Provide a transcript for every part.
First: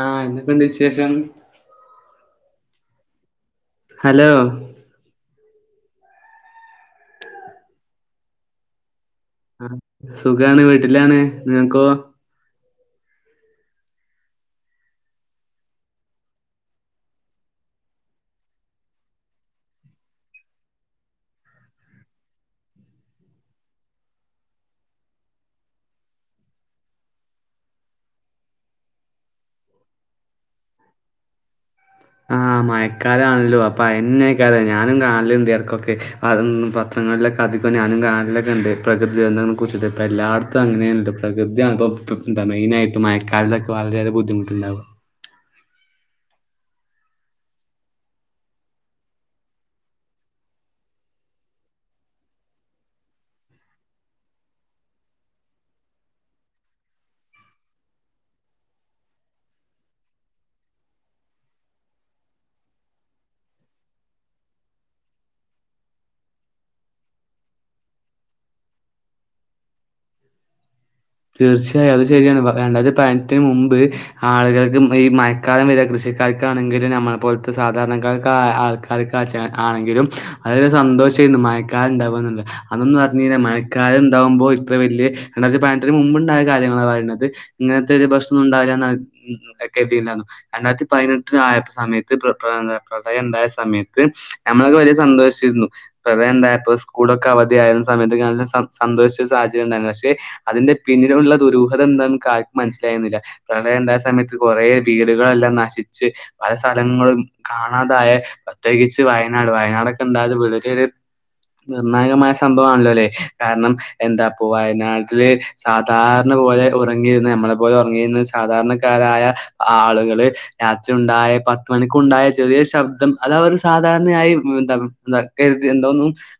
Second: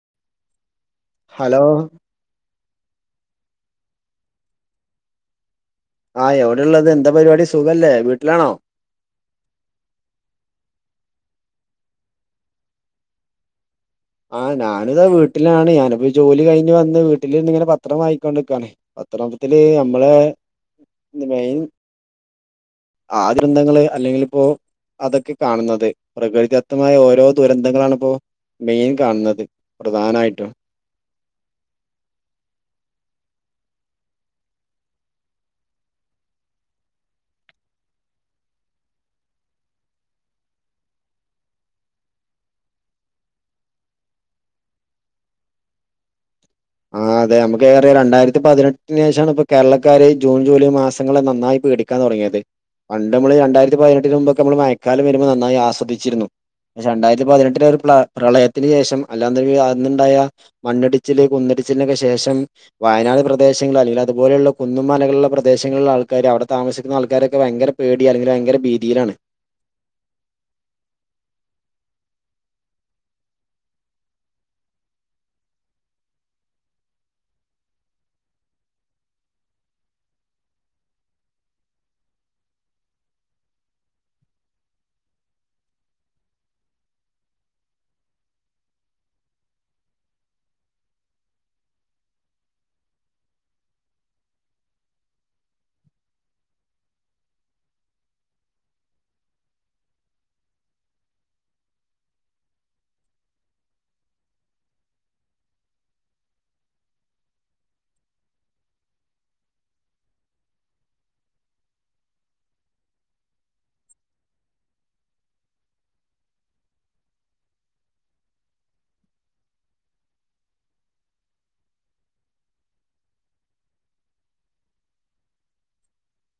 ആ എന്നൊക്കെണ്ട് wish hello hello ആഹ് എവിടെള്ളത് എന്താ പരിപാടി സുഖല്ലേ വീട്ടിലാണോ ആ സുഖാണ് വീട്ടിലാണ് നിങ്ങക്കോ ആഹ് ഞാനിതാ വീട്ടിലാണ് ഞാനിപ്പോ ജോലി കഴിഞ്ഞ് വന്ന് വീട്ടിൽ ഇന്നിങ്ങനെ പത്രം വായിക്കൊണ്ടിക്കണേ പത്രത്തില് നമ്മളെ മെയിൻ ആ ഗ്രന്തങ്ങള് അല്ലെങ്കിൽ ഇപ്പോ അതൊക്കെ കാണുന്നത് പ്രകൃതിദത്തമായ ഓരോ ദുരന്തങ്ങളാണിപ്പോ മെയിൻ കാണുന്നത് പ്രധാനമായിട്ടും ആ മയക്കാലം ആണല്ലോ അപ്പൊ അന്നെക്കറ ഞാനും കാണല് ഉണ്ട് എടക്കൊക്കെ അതൊന്ന് പത്ര അങ്ങനൊക്കെ അധികം ഞാനും കാണലൊക്കെ ഉണ്ട് പ്രകൃതിനെ കുറിച്ചിട്ട് ഇപ്പ എല്ലാടത്തും അങ്ങനെ ഉണ്ട് പ്രകൃതിയാണ്പ്പം പ്പം ന്താ മെയിന് ആയിട്ട് മഴക്കാലത്തൊക്കെ വളരെയേറെ ബുദ്ധിമുട്ടുണ്ടാവും ആ അതെ നമുക്കറിയാം രണ്ടായിരത്തി പതിനെട്ടിന് ശേഷമാണ് ഇപ്പ കേരളക്കാര് ജൂൺ ജൂലൈ മാസങ്ങളെ നന്നായി പേടിക്കാൻ തുടങ്ങിയത് പണ്ട് നമ്മള് രണ്ടായിരത്തി പതിനെട്ടിന് മുമ്പ് നമ്മള് മയക്കാലം വരുമ്പോൾ നന്നായി ആസ്വദിച്ചിരുന്നു പക്ഷെ രണ്ടായിരത്തി പതിനെട്ടിലെ ഒരു പ്ര പ്രളയത്തിന് ശേഷം അല്ലാ അന്നുണ്ടായ മണ്ണിടിച്ചില് കുന്ന് ടിച്ചിലിനൊക്കെ ശേഷം വയനാട് പ്രദേശങ്ങൾ അല്ലെങ്കിൽ അതുപോലെയുള്ള കുന്നും മലകളുള്ള പ്രദേശങ്ങളിലുള്ള ആൾക്കാർ അവിടത്തെ താമസിക്കുന്ന ആൾക്കാരൊക്കെ ഭയങ്കര പേടി അല്ലെങ്കിൽ ഭയങ്കര ഭീതിയിലാണ് തീർച്ചയായും അത് ശരിയാണ് രണ്ടായിരത്തി പതിനെട്ടിന് മുമ്പ് ആളുകൾക്ക് ഈ മഴക്കാലം വര കൃഷി കായിക്കാണെങ്കിലും നമ്മൾ പോലത്തെ സാധാരണക്കാർക്ക് ആൾക്കാർക്ക് ആണെങ്കിലും അ സന്തോ ശ ആയിരുന്നു മഴക്കാലം ഉണ്ടാവണ്ട് അതൊന്ന് പറഞ്ഞ് മഴക്കാലം ഉണ്ടാവുമ്പോൾ ഇത്ര വലിയ രണ്ടായിരത്തി പതി ട്ടിന് മുമ്പുണ്ടായ കാലങ്ങളാണ് പറയുന്നത് ഇങ്ങനത്തെ ഒരു പ്രശ്നം ഉണ്ടാവില്ലയിരുന്നു രണ്ടായിരത്തി പതിനെട്ടിനായ സമയത്ത് പ്ര പ്ര പ്രളയം ഉണ്ടായ സമയത്ത് നമ്മളൊക്കെ വലിയ സന്തോഷിച്ചിരുന്നു പ്രളയ ഉണ്ടായ ഇപ്പൊ സ്കൂളൊക്കെ അവധിയായിരുന്ന സമയത്ത് എല്ലാ സ സന്തോഷിച്ച സാഹചര്യം ഉണ്ടായിരുന്നു പക്ഷെ അതിന്റെ പിന്നിൽ ഉള്ള ദുരൂഹതം എന്താ നമുക്ക് ആർക്ക് മനസ്സിലായിന്നില്ല പ്രളയ ഉണ്ടായ സമയത്ത് കുറേ വീടുകളെല്ലാം നശിച്ച് പല സ്ഥലങ്ങളും കാണാതായ പ്രത്യേകിച്ച് വയനാട് വയനാടക്കെ എന്താലും [unintelligible] നിർണായകമായ സംഭവമാണല്ലോ അല്ലെ കാരണം എന്താപ്പ വയനാട് ല് സാധാരണ പോലെ ഉറങ്ങിയിര്ന്ന നമ്മളെ പോലെ ഉറങ്ങിയിരുന്ന സാധാരണക്കാരായ ആളുക എളെ രാത്രി ഉണ്ടായ പത്ത് മണിക്കണ്ടായ ചെറിയ ശബ്ദം അത അവര് സാധാരണയായി എന്താ ന്തക്കെ എഴുതിനെന്തോ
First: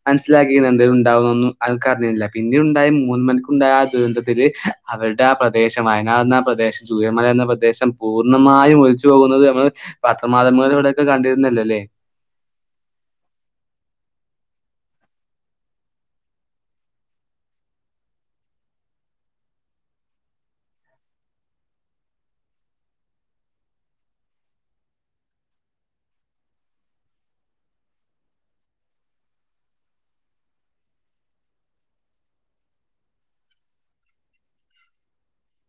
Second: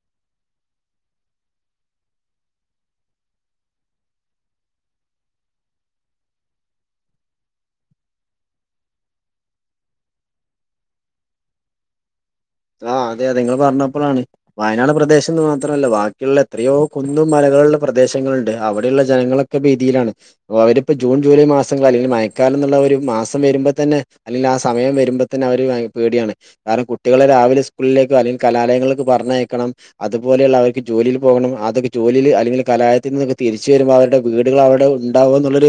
മനസ്സിലാക്കിുന്നുണ്ട് ഇ ഉണ്ടാവുന്നൊന്നും ആൾക്ക അറിിയുന്നില്ല പിന്നെ ഉണ്ടായ മൂ മ ണ്ടായ ദുരന്തത്തില് അവരുടെ ആ പ്രദേശം വയനാട് എന്ന പ്രദേശം ചൂയമല എന്ന പ്രദേശം പൂർണ്ണമാ മായ ഒലിച്ചു പോകുന്നത് നമ്മൾ പത്രമാധ്യമങ്ങളിലൂടെയൊക്കെ കണ്ടിരുന്നല്ല അല്ലേ [inaudible] ആ അതെ അത നിങ്ങൾ പറഞ്ഞപ്പോൾാണ് വയനാട് പ്രദേശം എന്ന് മാത്രല്ല ബാക്കിയുള്ള എത്രയോ കന്നും മലയും കുന്നുകളുള്ള പ്രദേശങ്ങളുണ്ട് അവിടെയുള്ള ജനങ്ങളൊക്കെ ഭീതിയിലാണ് അവരിപ്പോ ജൂൺ ജൂലൈ മാസങ്ങൾ അല്ലെങ്കിൽ മയക്കാല എന്നുള്ള ഒരു മാസം വരുമ്പോ തന്നെ അല്ലെല് ആ സമയം വരുമ്പോ തന്നെ അവര് ഭയങ്ക പേടിയാണ് കാരം കുട്ട കുട്ടികളെ രാവിലെ സ്കൂളിലേ അല്ലെങ്കിൽ കലാലയങ്ങളിലക്ക് പറഞ്ഞയക്കണം അതുപോലെ ള്ളവർക്ക് ജോലിൽ പോകണം അതൊെ അല്ലെങ്ക കലായത്തിൽ നിന്ന് തിരിച്ചു വരുമ്പോ അവരുടെ വീട്കള് ഉണ്ടാവുംന്നുള്ള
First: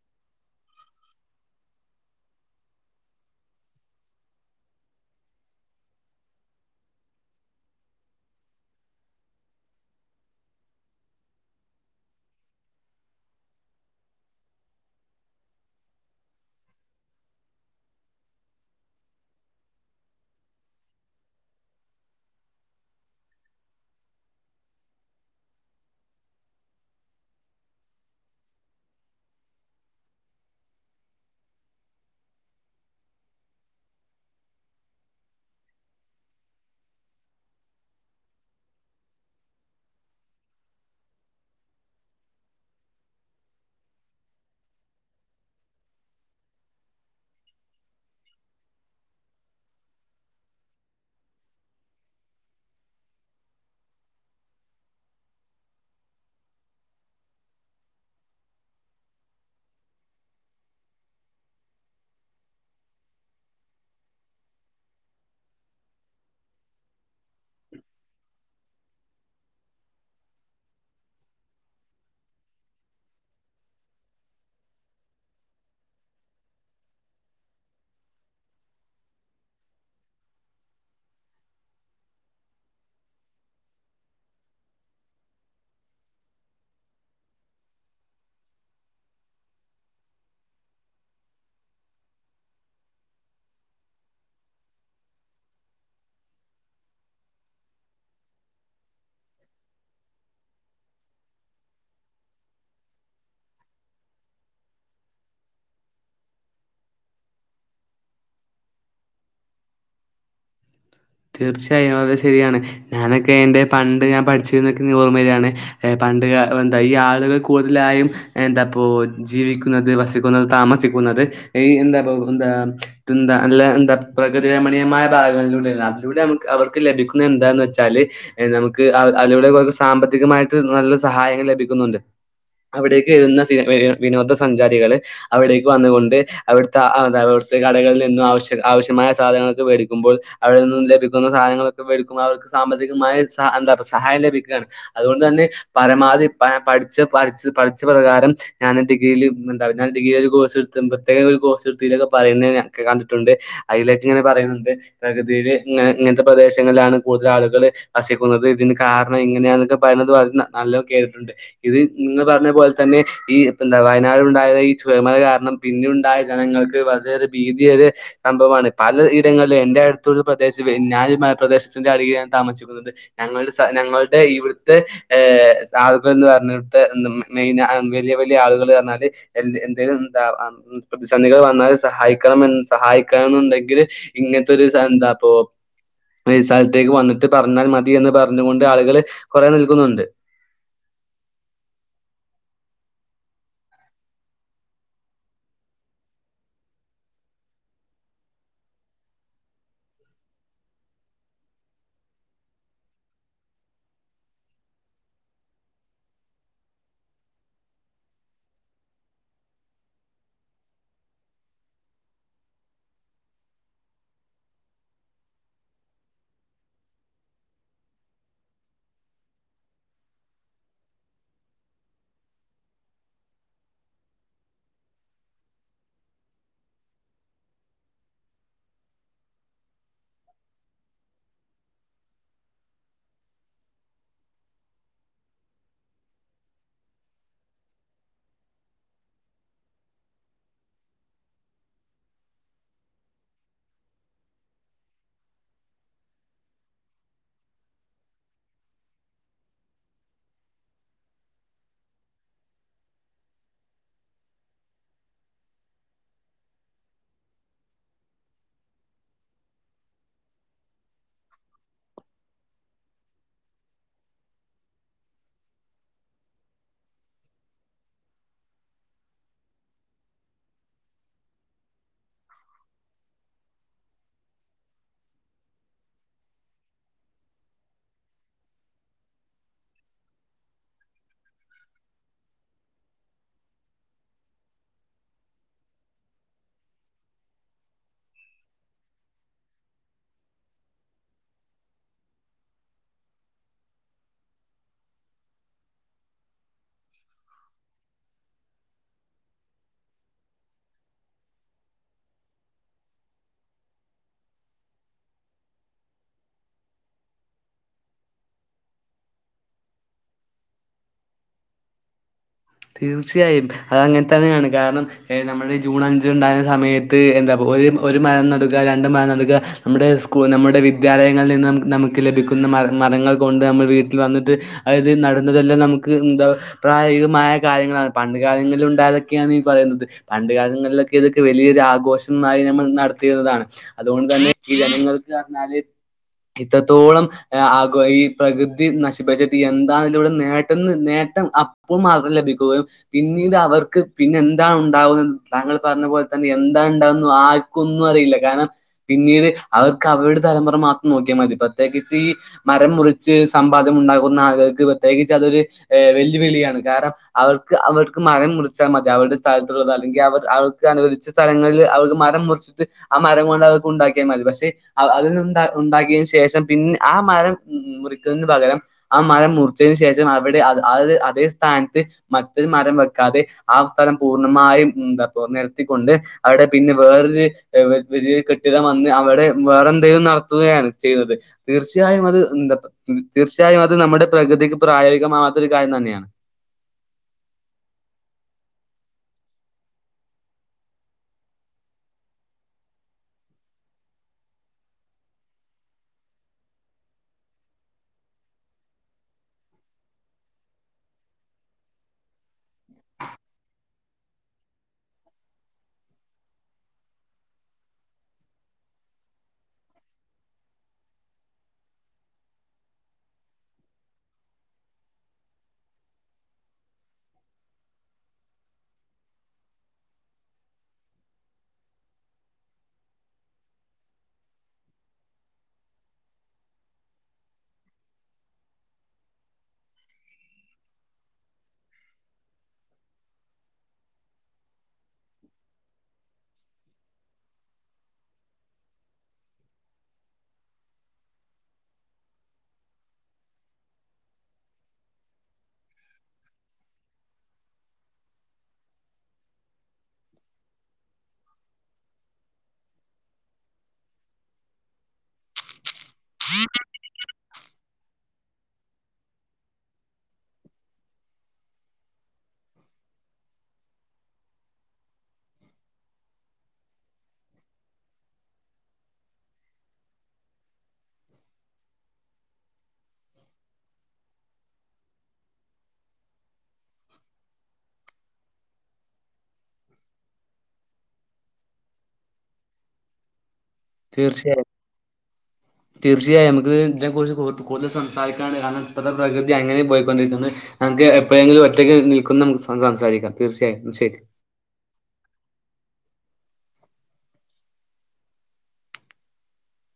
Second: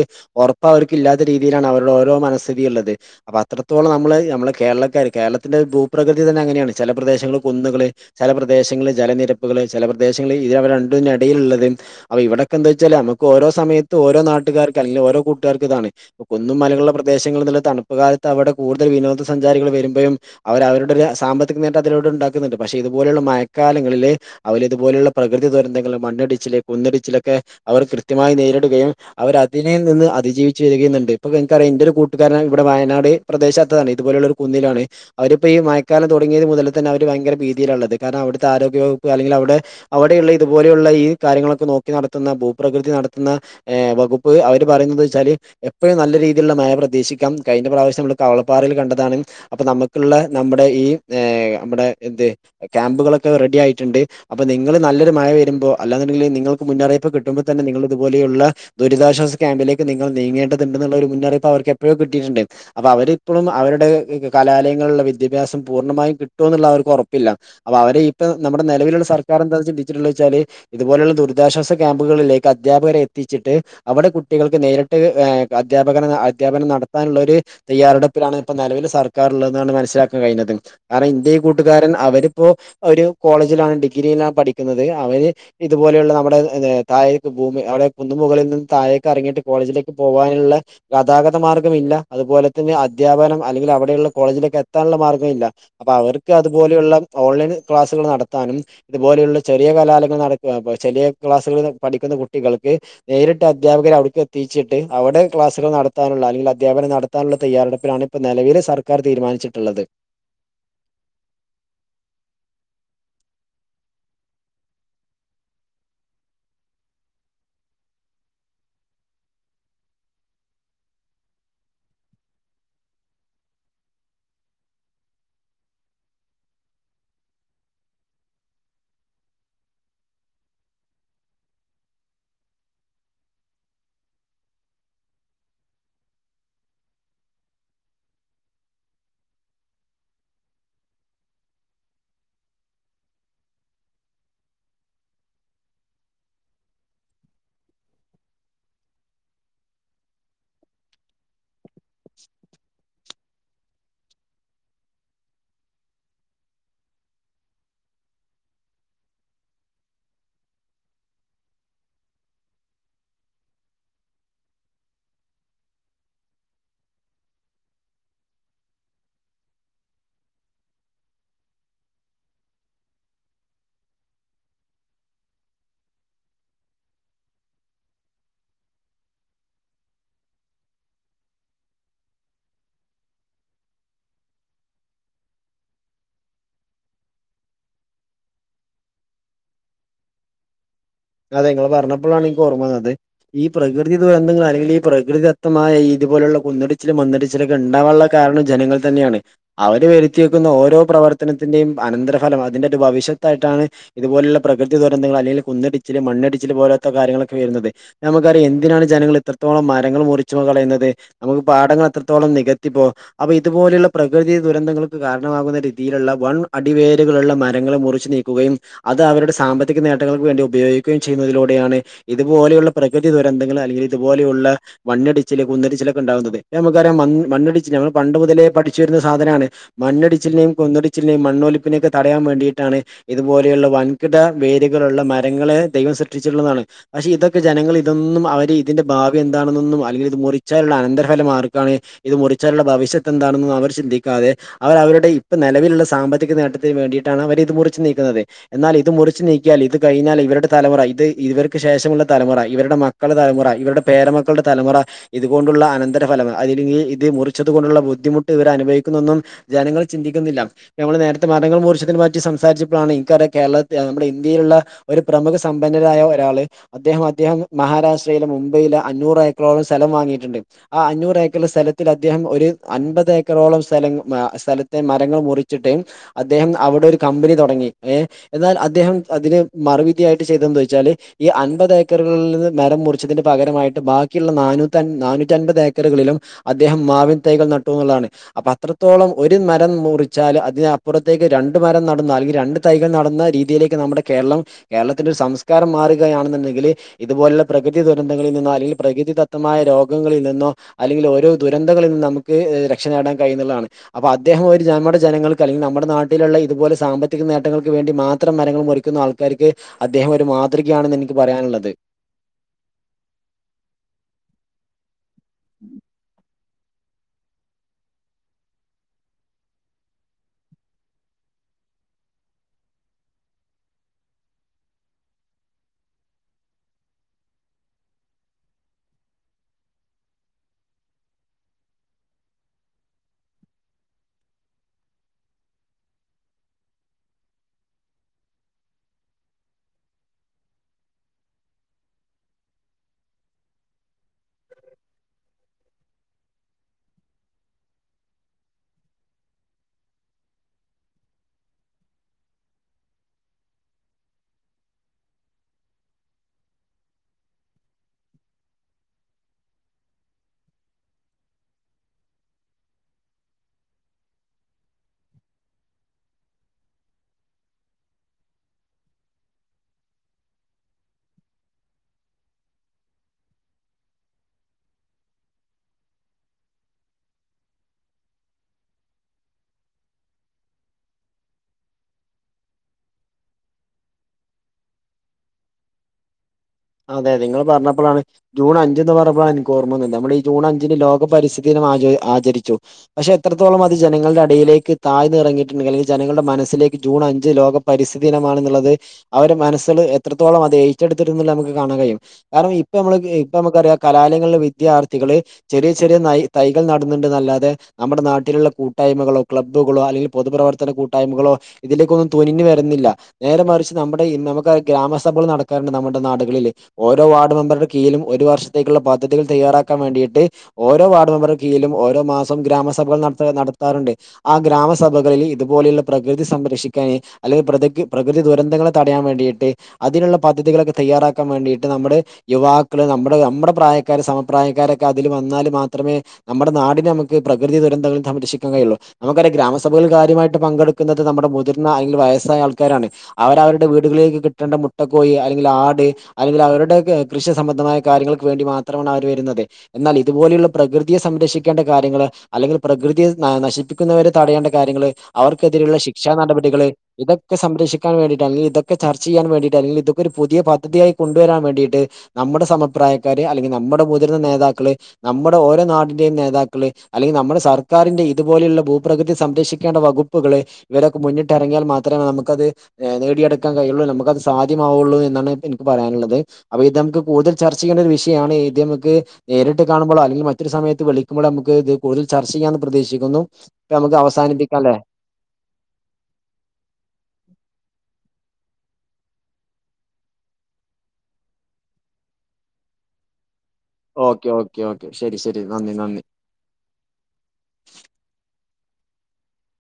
ഉറപ്പ് അവർല്ലാത്ത രീതി ഈലാണ് അവരുടെ ഓരോ മനസ്ഥിതി ഉള്ളത് അപ്പോ അത്രത്തോളം നമ്മള് നമ്മുടെ കേരളക്കാര് കേരളത്തിന്റെ ഭൂപ്രകതി ഇത്‌ തന്നെ അങ്ങനെയാണ് ചില പ്രദേശങ്ങൾ കുന്നുകള് ചില പ്രദേശങ്ങൾ ജലനിരപ്പുകള് ചില പ്രദേശങ്ങൾ ഇ അവ രണ്ടണ്ടിന്റെടക്ക് ഇടയിലുള്ളത അപ്പൊ ഇവിടൊക്കെ എന്താ വെച്ചാ നമ്മക്ക് ഓരോ സമയത്ത് ഓരോനാട്ടുകാർക്ക്‌ അല്ലങ്കിൽ ഓരോ കൂട്ടുകാർക്ക് ഇതാണ് കുന്നും മലകുള്ള പ്രദേശങ്ങളിലെ എന്നുള്ള തണുപ്പ് കാലത്ത് അവിടെ കൂടുതൽ വിനോദസഞ്ചാരികൾ വരുമ്പോഴും അവര് അവരുടെ സാമ്പത്തിക നേട്ടം അതിലൂടെ ഉണ്ടാക്കുന്നുണ്ട് പക്ഷെ ഇതുപോലുള്ള മഴക്കാലങ്ങളില് അവൽ ഇതുപോലുള്ള പ്രകൃതി ദുരന്തങ്ങൾ മണ്ണ് [unintelligible] കുന്നിടിച്ചിലൊക്കെ അവർ കൃത്യമായി നേരിടുകയും അവര് അതിനേം നിന്ന് അതിജീവിച്ചു വരികകേന്നുണ്ട് ഇപ്പൊ എനിക്കറിയാം എന്റെ ഒരു കൂട്ടുകാരൻ ഇവിടെ വയനാട് പ്രദേശത്തതാണ് ഇതുപോലുള്ള ഒരു കുന്നിലാണ് അവരിപ്പ ഈ മഴ ക്കാലം തുടങ്ങിയത് മുതൽ തന്നെ അവര് ഭയങ്കര ഭീതിയിലാണുള്ളത് കാരണം അവിടുത്തെ ആരോഗ്യ വകുപ്പ് അല്ലെങ്കിൽ അവിടെ അവിടെയുള്ള ഇത് പോലയുള്ള ഈ കാര്യങ്ങളൊക്കെ നോക്കി നടത്തുന്ന ഭൂപ്രകൃതി നടത്തുന്ന ഏഹ് വകുപ്പ് അവര് പറയുന്നത് വെച്ചാല് എപ്പ നല്ല രീതിയിലുള്ള മഴ പ്രതീക്ഷിക്കാം കഴിഞ്ഞ പ്രാവശ്യം നമ്മൾ കവളപ്പാറയിൽ കണ്ടതാണ് അപ്പൊ നമുക്കുള്ള നമ്മ ടെ ഈ നമ്മടെ എന്തേ ക്യാമ്പുകളൊക്കെ റെഡി ആയിട്ടുണ്ട് അപ്പോ നിങ്ങൾ നല്ലൊരു മഴ വരു മ്പോ അല്ലാന്നുണ്ടെങ്കില് നിങ്ങൾക്ക്‌ മുന്നറിയിപ്പ് കിട്ടുമ്പോ നിങ്ങൾ ഇതു പോലെയൂള്ള ദുരിതാശ്വാസ ക്യാമ്പിലേക്ക് നിങ്ങൾ നീങ്ങേണ്ട ത്‌ ഇണ്ടന്നുള്ള ഒരു മുന്നറിയിപ്പ് അവർക്ക് എപ്പോഴോ കിട്ടിയിട്ടുണ്ട് അപ്പൊ അവരിപ്പഴും അവരുടെ കാലാലയങ്ങളില് വി വിദ്യാഭ്യാസം പൂർണ്ണമായും കിട്ടൊന്നുള്ള അവർക്ക് ഉറപ്പില്ല അപ്പൊ അവരെ ഇപ്പ നമ്മ നിലവിലുള്ള സർക്കാർ എന്താ ചിന്തിച്ചിട്ടുള്ളെച്ചാല് ഇതുപോലുള്ള ദുരിതാശ്വാസ ക്യാമ്പുകളിലേക്ക് അധ്യാപകരെ എത്തിചിട്ട് അവിടെ കുട്ടികൾക്ക് നേരിട്ട് ഏഹ് അധ്യാപകന് അധ്യാപനം നടത്താനുള്ള ഒരു തയ്യാറെടുപ്പിലാണ് ഇപ്പോ നിലവിൽ സർക്കാർ ഉള്ളതെന്നാണ് മനസ്സിലാ കഴിഞ്ഞത് കാരണം ഇതേ കൂട്ടുകാരൻ അവരിപ്പോ ഒരു കോളേജിലാണ് ഡിഗ്രിയാണ് പഠിക്കുന്നത് അവര് ഇതുപോലെയുള്ള നമ്മുടെ താഴേക്ക് ഭൂമി അവിടെ കുന്നിന്മുകളിൽ നിന്ന് തായേക്ക് ഇറങ്ങിയിട്ട് കോളേജിലേക്ക് പോകു പോകാനുള്ള ഗതാഗത മാർഗം ഇല്ല അതുപോലെ തന്നെ അധ്യാപനം അല്ലെങ്കിൽ അവിടെയുള്ള കോളേജിലൊക്കെ എത്താനുള്ള മാർഗവില്ല അപ്പൊ അവർക്ക് അതുപോലെയുള്ള ഓൺലൈൻ ക്ലാസുകൾ നടത്താനും ഇതുപോലുള്ള ചെറിയ കലാലയങ്ങൾ നടക്കാ അപ്പൊ ചെറിയ ക്ലാസ്സുകളിൽ പഠിക്കുന്ന കുട്ടികൾക്ക് നേരിട്ട് അധ്യാപകരെ അവിടുക്ക് എത്തിച്ചി ട്ട് അവിടെ ക്ലാസുകൾ നടത്താനുള്ള അല്ലെങ്കിൽ അധ്യാപനം നടത്താനുള്ള തയ്യാറെടുപ്പിലാണ് ഇപ്പോ നിലവിൽ സർക്കാർ തീരുമാനിച്ചി ട്ടുള്ളത് തീർച്ചയായും അത് ശരിയാണ് ഞാനൊക്കെ എന്റെ പണ്ട് ഞാൻ പഠിച്ചിരുന്നൊക്കെ ഓർമ്മ വരുവാണ് എ പ പണ്ട് എന്ത ഈ ആളുകൾ കൂടുതലായും എന്താപ്പോ ജീവിക്കുന്നത് വസിക്കുന്നത് താമസിക്കുന്ന അത് എന്താ പ്പൊ എന്താ ഇതെന്താ അല്ല എന്താ പ്രകൃതി രമണീയമായ ഭാഗങ്ങളിലൂടെ അതിലുടെ അവർക്ക്, അവർക്ക് ലഭിക്കുന്ന എന്താന്ന് വെച്ചാല് നമുക്ക് അതിലൂടെ സാമ്പത്തികമായിട്ട് നല്ല സഹായങ്ങൾ ലഭിക്കുന്നുണ്ട് അവിടേക്ക് വരുന്ന വി വി വിനോദസഞ്ചാരികള് അവിടേക്ക് വന്നുകൊണ്ട് അവിടുത്തെ അ കടകളിൽ നിന്നും ആവശ്യ ആവശ്യമായ സാധനങ്ങൾക്കെ മേടിക്കുമ്പോൾ അവിടെ നിന്ന് ലെ - ഭിക്കുന്ന സാധങ്ങളൊക്കെ ഇവർക്ക് അവർക്ക് സാമ്പത്തികമായി സ എന്താ സഹായം ലഭിക്കുകയാണ് അതുകൊണ്ട് തന്നെ പരമാ ആദ്യം പഠിച്ച പഠിച്ച പഠിച്ച പ്രകാരം ഞാൻ ഡിഗ്രിൽ എന്താ ഞാൻ ഡിഗ്രി ഒരു കോഴ്സ് എടുത്തുമ്പ പ്രത്യേക ഒരു കോഴ്സ് എടുത്തിലന്നൊക്കെ പറയുന്ന ഞാൻ കണ്ടിട്ടുണ്ട് അതിലൊക്കെ ഇങ്ങനെ പറയുന്നുണ്ട് പ്രകൃതിയില് ഇങ്ങനെ ഇങ്ങനത്തെ പ്രദേശങ്ങളിലാണ് കൂടുതൽ ആളുകള് വസിക്കുന്നത് ഇതിന് കാരണം ഇങ്ങനെയാെന്നൊക്കെ പറയുന്നത് [unintelligible] [unintelligible] കേട്ടിട്ടുണ്ട് ഇത് ഇന്ന് പറഞ്ഞ പോലെ തന്നെ ഈ എന്താ വയനാട് ഉണ്ടായത് ഈ ചുരൽ മല കാരണം പിന്നെ ഉണ്ടായ ജനങ്ങൾക്ക് വളരെ ഒരു ഭീതി ഒരു സംഭവമാണ് പലയിടങ്ങളിലും എൻറെ അടുത്തൊരു പ്രേദേശവേ ഞാന് പ്രദേശത്തിന്റെ അരികെയാണ് താമസിക്കുന്നത് ഞങ്ങളുടെ ഞങ്ങളുടെ ഇവിടുത്തെ ഏഹ് എ ആളുകൾ എന്ന് പറഞ്ഞു കൊടുത്ത മെയിൻ വലിയ വലിയ ആളുകൾ പറഞ്ഞാല് എന്ത് എന്തേലും എന്താ പ്രതിസന്ധികൾ വന്നാൽ സഹായിക്കണം എ സഹായിക്കണം എന്നുണ്ടെങ്കിൽ ഇങ്ങനത്തെ ഒരു സ എന്താ [unintelligible] ഈ സ്ഥലത്തേക്കുവന്നിട്ടു പറഞ്ഞാൽമതിയെന്നു പറഞ്ഞുകൊണ്ട്, ആളുകളെ കുറെ നിൽക്കുന്നുണ്ട്. അതെ, നിങ്ങളുപറഞ്ഞപ്പോളാണ് എനിക്കോർമ്മ വന്നത്. ഈ പ്രകൃതി ദുരന്തങ്ങൾ അല്ലെങ്കിൽ ഈ പ്രകൃതിദത്തമായ ഈ ഇതുപ്പോലുള്ള കുന്നിടിച്ചിലും മണ്ണിടിച്ചിലുമൊക്കെയുണ്ടാകാനുള്ള കാരണം ജനങ്ങൾ തന്നെയാണ് അവരുവരുത്തി വയ്ക്കുന്ന ഓരോ പ്ര പ്രവർത്തനത്തിന്റെയും അനന്തരഫലമാ, ഇതിന്റെ യൊരു ഭവിഷ്യത്തായിട്ടാണ്. ഇതുപോലുള്ള പ്രകൃതി ദുരന്തങ്ങൾ അല്ലെങ്കിൽ കുന്നിടി മണ്ണിടിച്ചിൽ പോലെത്തെ കാര്യങ്ങളൊക്കെ വരുന്നതേ, നമുക്കറിയാം എന്തിനാണുജനങ്ങളിത്ര ത്തോളം മരങ്ങൾ മുറിച്ചു കളയുന്നത്. നമുക്കുപാടങ്ങൾ എത്രത്തോളം നികത്തിപ്പോം, അപ്പൊ ഇതുപോലെയുള്ള പ്രകൃതിദുരന്തങ്ങൾക്കു കാരണമാകുന്ന രീതി രീതിയിലുള്ള വൺ അടിവേരുകളുള്ള മരങ്ങൾ മുറിച്ചു നീക്കുകയും, അതവരുടെ സാമ്പത്തിക നേട്ടങ്ങൾക്കുവേണ്ടി ഉപയോഗി ക്കുകയും ചെയ്യുന്നതിലൂടെയാണ്, ഇതുപോലെയുള്ള പ്രകൃതി ദുരന്തങ്ങൾ, അല്ലെങ്കിൽ ഇതുപോലെയുള്ള മണ്ണിടിച്ചില്, കുന്നിടിച്ചി ലൊക്കെയുണ്ടാകുന്നത്. നമുക്കറിയാം മൻ മണ്ണിടിച്ചില് നമ്മൾ പണ്ടുമുതലേ പഠിച്ചുവരുന്ന സാധനമാണ്. മണ്ണിടിച്ചിലിനെയും കുന്നിടി ടിച്ചിലിനേയും മണ്ണൊലിപ്പിനയൊക്കെ തടയാൻ വേണ്ടിയിട്ടാണ് ഇതുപോലെയുള്ള വൻകിട വേരുകളുള്ള മരങ്ങളെ ദൈവം സൃഷ്ടിച്ചിട്ടുള്ളതാണ്. പക്ഷേയിതൊക്കെ ജനങ്ങളിതൊന്നും അവരിതിന്റെ ഭാവിയെന്താണെന്നും, അല്ലേൽ ഇതുമുറിച്ചാലുള്ള അനന്തരഫലം ആർക്കാണ്. ഇതു മുറിച്ചാലുള്ള ഭവിഷ്യത്ത് എന്താണെന്നവർ ചിന്തിക്കാതെ അവരവരുടെ ഇപ്പ നിലവിൽ സാമ്പത്തിക നേട്ടത്തിന് വേണ്ടിയിട്ടാണ് അവരിത് മുറിച്ചുനീക്കുന്നത്. എന്നാൽ ഇതുമുറിച്ചു നീക്കിയാലിതുകഴിഞ്ഞാലിവരുടെ തലമുറ, ഇതിവർക്കു ശേഷമുള്ള തലമുറ. ഇവരുടെ മക്കളുടെ തലമുറ. ഇവരുടെ പേരമക്കളുടെ തലമുറ. ഇതുകൊണ്ട് ഉള്ള, അനന്തരഫലം അതില്ലെങ്കിലിതുമുറിച്ചതുകൊണ്ടുള്ള ബുദ്ധിമുട്ടിവർ അനുഭവിക്കുന്നതൊന്നും ജനങ്ങൾ ചിന്തിക്കുന്നില്ല. നമ്മളുനേരത്തെ മരങ്ങൾ മറിച്ചതിന് മാറ്റി സംസാരിച്ചപ്പോഴാണ്, ഈ കാര്യം കേരളത്തി നമ്മുടെ ഇന്ത്യയിലുള്ള ഒരു പ്രമുഖസമ്പന്നരായ ഒരാള് അദ്ദേഹം, അദ്ധ്യാപ മഹാരാഷ്ട്രയിലെ മുംബൈയില് അഞ്ഞൂറേക്കറോളം സ്ഥലം വാങ്ങി. വാങ്ങിയിട്ടുണ്ട്. ആ അഞ്ഞൂറേക്കറു സ്ഥലത്തിൽ അദ്ദേഹം ഒരു അൻപതേക്കറോളം സ്ഥലം... സ്ഥലത്തെ മര കമ്പനി തുടങ്ങി വൃത്തിയായിട്ട് ചെയ്തതെന്തുവച്ചാലീഅൻപതേക്കറുകളിൽനിന്ന്മരം മുറിച്ചതിന്റെ പകരമായിട്ട്, ബാക്കിയുള്ള നാനൂറ്റൻപ നാനൂറ്റി അൻപതേക്കറുകളിലും, അദ്ദേഹം മാവിൻ തൈകൾ നട്ടൂന്നുള്ളതാണ്. അപ്പൊ അത്രത്തോളമൊരു മരം മു.. മുറിച്ചാലതിനപ്പുറത്തേക്കുരണ്ടു മരംനടന്ന അല്ലെങ്കിൽ രണ്ടു തൈകൾ നടുന്ന രീതിയിലേക്ക് നമ്മുടെ കേരളം. കേരളത്തിന്റെയൊരു സംസ്കാരം മാറുകയാണെന്നുണ്ടെങ്കില്, ഇതുപോലുള്ള പ്രകൃതി ദുരന്തങ്ങളിൽ നിന്നോയല്ലെങ്കിൽ പ്രകൃതിദത്തമായൊരു രോഗങ്ങളിൽ നിന്നോ അല്ലെങ്കിൽ ഓരോ ദുരന്തങ്ങളിൽ നിന്നും നമുക്കു രക്ഷനേടാൻ കഴിയുമെന്നുള്ളതാണ്. അപ്പം അദ്ദേഹം അവ നമ്മുടെ ജനങ്ങൾക്ക ല്ലെങ്കിൽ നമ്മുടെ നാട്ടിലുള്ളയിതുപോലെ സാമ്പത്തിക നേട്ടങ്ങൾക്കുവേണ്ടി മാത്രം മരങ്ങൾ മുറിക്കുന്നയാൾക്കാർക്ക് അദ്ദേഹമൊരു മാതൃകയാണെന്ന് എനിക്കുപറയാനുള്ളത്. തീർച്ചയായും. അത ങ്ങനെതന്നെയാണ്. കാരണം, നമ്മുടെജൂൺ അഞ്ചിനുണ്ടായ.. സമയത്തെന്താ, ഒരു മരം നടുക, രണ്ടുമരംനടുക നമ്മുടെ സ്കൂ.. നമ്മുടെ വിദ്യാലയങ്ങളിൽ നിന്നും നമു, നമുക്ക് ലഭിക്കുന്ന മരങ്ങൾകൊണ്ടുനമ്മൾ വീട്ടിൽ വന്നിട്ടതായിത് നടുന്നതെല്ലാം നമുക്ക് എന്താ പറ പ്രായ ഇതുമാക്സ് കാര്യങ്ങളാണ്. പണ്ടുകാലങ്ങളിലുണ്ടായതൊക്കെയാണീപറയുന്നത്. പണ്ടുകാലങ്ങളിലൊക്കെ ഇതൊക്കെ വലിയൊരാഘോഷമായി നമ്മൾ നടത്തിയിരുന്നതാണ്. അതുകൊണ്ടുതന്നെ, ഈ ജനങ്ങൾക്കുപറഞ്ഞാല്, ഇത്രത്തോളംആഗോ, ഈ പ്രകൃതി നശിപ്പിച്ചിട്ടെന്താണിവിടെ നേട്ടമെന്ന്.. നേ.. നേട്ടം, അപ്പോ മാത്രം ലഭിക്കും. പോം, പിന്നീട് അവർക്കു പിന്നെ യെന്താണുണ്ടാവുന്നതെന്ന്, താങ്കൾ പറഞ്ഞപോലെ തന്നെ യെന്താണുണ്ടാവുന്നതെന്ന് ആർക്കും ആർക്കൊന്നുമറിയില്ല, കാരണം പിന്നീട് അവർക്ക് അവരുടെ തലമുറ മാത്രം നോക്കിയാൽ മതി പ്രത്യേകിച്ചീ മരം മുറിച്ച്സമ്പാദ്യമുണ്ടാകുന്നയാളുകൾക്ക് പ്രത്യേകിച്ചതൊരു ഏ.. വെല്ലുവിളിയാണ്. കാരണം അവർക്ക്, അവർക്ക്, മരം മുറിച്ചാൽമതി. അവരുടെ സ്ഥലത്തുള്ളതല്ലെങ്കിൽ അവർ അവർക്കനുനുവദിച്ച സ്ഥലങ്ങളിൽ അവർക്കു മരം മരം മുറിച്ചിട്ട്, ആ മരം കൊണ്ടു അതൊക്കെയുണ്ടാക്കിയാൽമതി. പക്ഷേ അ.. അവരുണ്ടാക്കിയതിനു ശേഷം പിന്നെയാ മ മരം മുറിക്കുന്നനുപകരം ആ മരംമുറിച്ചതിനു ശേഷമവിടെ അ... അതേ, സ്ഥാനത്ത് മറ്റൊരുമരം വെക്കാതെ ആ സ്ഥലംപൂർണ്ണമായും, എന്താപ്പം, നിർത്തിക്കൊണ്ടവിടെ പിന്നെ വേറൊ വലിയ കെട്ടിടം വന്ന് അവിടെ വേറെന്തേലും നടത്തുകയാണ് ചെയ്തത്. തീർച്ചയായും അ ഇതെന്താ തീർച്ചയായും അതുനമ്മുടെ പ്രകൃതിക്കു പ്രായോഗികമാവാത്തൊരുകാര്യം തന്നെയാണ്. അതെ, നിങ്ങൾ പറഞ്ഞപ്പോളാണ് ജൂൺ അഞ്ചെന്ന് പറയപ്പോൾ എനിക്കോർമ്മ വന്നത്. നമ്മളീജൂൺ അഞ്ചിന് ലോകപരിസ്ഥിതിദിനമാചരി ആചരിച്ചു. പക്ഷേ യെത്രത്തോളം അതുജനങ്ങളുടെ അടിയിലേക്ക് താഴ്ന്നിറങ്ങിയിട്ടുണ്ടല്ലെങ്കിൽ ജനങ്ങളുടെ മനസ്സിലേക്ക് ജൂൺ ജൂണഞ്ച് ലോകപരിസ്ഥി ദിനമാണെന്നുള്ളത്, അവരുടെ മനസിൽ എത്രത്തോളം അതേറ്റെടുത്തിരുന്നില്ലാന്ന്നമുക്ക്, കാണാൻ കഴിയും. കാരണം ഇപ്പ.. നമ്മള് ഇപ്പ, നമുക്കറിയാം കലാലയങ്ങളിലെ വിദ്യാർത്ഥികള് ചെറിയ ചെറിയ തൈ കൾനടന്നുന്നുണ്ടെന്നല്ലാതെ നമ്മുടെ നാട്ടിലുള്ള കൂട്ടായ്മകളോ, ക്ലബ്ബുകളോ, അല്ലെങ്കിൽ പൊതുപ്രവർത്തന കൂട്ടായ്മകളോ.. ഇതിലേക്കൊന്നും തുനിഞ്ഞ് വരുന്നില്ല നേരെ മറിച്ച് നമ്മുടെ ഈ നമുക്ക് ഗ്രാമസഭകള് നടക്കാറുണ്ട് നമ്മുടെ നാടുകളില് ഓരോ വാർഡ് മെമ്പറുടെ കീയിലും ഒരു വർഷത്തേക്കുള്ള പദ്ധതികൾ തയ്യറാക്കാൻ വേണ്ടിട്ട് ഓരോ വാർഡ് മെമ്പറുടെ കീഴിൽ ഓരോ മാസം ഗ്രാമ സഭകൾ നടത്താറുണ്ട് ആ ഗ്രാമ സഭകളിൽ ക്ഷിക്കാന് അല്ലെങ്കി പ്രതിക്ക് പ്രകൃതി ദുരന്തങ്ങളെ തടയാൻ വേണ്ടിയിട്ട് അതിനുള്ള പദ്ധതികളൊക്കെ തയ്യാറാക്ക ക്കാ വേണ്ടിട്ട് നമ്മുടെ യുവാക്കള് നമ്മുടെ നമ്മുടെ പ്രായക്കാര് സമപ്രായക്കാരൊക്കെ അതില് വന്നാല് മാത്രമേ നമ്മുടെ നാടിനെ നമുക്ക് പ്രകൃതി ദുരന്തങ്ങളിൽ നിന്ന് സംരക്ഷിക്കാൻ കഴിയുള്ളു നമുക്കറിയാം ഗ്രാമസഭയിൽ കാര്യമായിട്ട് പങ്കെടുക്കുന്നത് നമ് നമ്മുടെ മുതിർന്ന അല്ലെങ്കിൽ വയസ്സായ ആൾക്കാരാണ് അവര അവരുടെ വീടുകളിലേക്ക് കിട്ടേണ്ട മുട്ടക്കോയി അല്ലെങ്കിൽ ആട് മ് അല്ലെങ്കിൽ അവരുടെ കൃഷി സംബന്ധമായ കാര്യങ്ങൾക്ക് വേണ്ടി മാത്രമാണ് അവര് വരുന്നത് സംരക്ഷിക്കേണ്ട കാര്യങ്ങള് അല്ലെങ്കിൽ പ്രകൃതിയ നശിപ്പിക്കുന്നവരെ തടയേണ്ട കാര്യങ്ങള് അവർക്കെതിരെയുള്ള ശിക്ഷ നടപടികള് ഇതൊക്കെ സംരക്ഷിക്കാൻ വേണ്ടിട്ടാണ് അല്ലെങ്കിൽ ഇതക്കെ ചർച്ച ചെയ്യാൻ വേണ്ടിട്ടാണ് അല്ലങ്കിൽ ഇതൊക്കെ പുതിയ പദ്ധതിയായി കൊണ്ടുവരാൻ വേണ്ടിയിട്ട് നമ്മുടെ സമപ്രായക്കാര് അല്ലെങ്കിൽ നമ്മുടെ മുതിർന്ന നേതാക്കള് നമ്മുടെ ഓരോ നാടിന യൻ നേതാക്കള് അല്ലെങ്കിൽ നമ്മുടെ സർക്കാരിന്റെ ഇതുപോലെയുള്ള ഭൂപ്രകതി സംരക്ഷിക്കേണ്ട വകുപ്പുകള് ഇവതാ മുന്നിട്ടെറങ്ങിയാൽ മാത്രമേ നമുക്കത് ഏഹ് നേടിയടുക്കാൻ കഴിയുള്ളൂ നമുക്കത് സാധ്യമാവയുള്ളൂ എന്നാണ് പ്പ എന് പറയാനുള്ളത് അപ്പൊ ഇത് നമുക്ക് കൂടുതൽ ചർച്ച ചെയ്യേണ്ട ഒരു വിഷയാണ് ഇത് നമുക്ക് നേരിട്ട് കാണുമ്പോള് അങ്കിൽറ്റൊരു സ സമയത്ത് വിളിക്കുമ്പോളമുക്ക് ഇത് കൂടുതൽ ചർച്ച ചെയ്യാന്ന് പ്രതീക്ഷിക്കുന്നു ഇപ്പൊ നമുക്ക് തീർച്ചയായും അവസാനിപ്പിക്കാം അല്ലേ? തീർച്ചയായും നമക്ക് ഇതിനെ കുറിച്ച് കൂടുത് കൂടുതല് സംസാ തൽക്കാണ്ട് കാതൽ ശരി സർ തീർച്ചയായും ശരി ഓക്കെ ഓക്കെ ഓക്കെ ശരി ശരി നന്ദി നന്ദി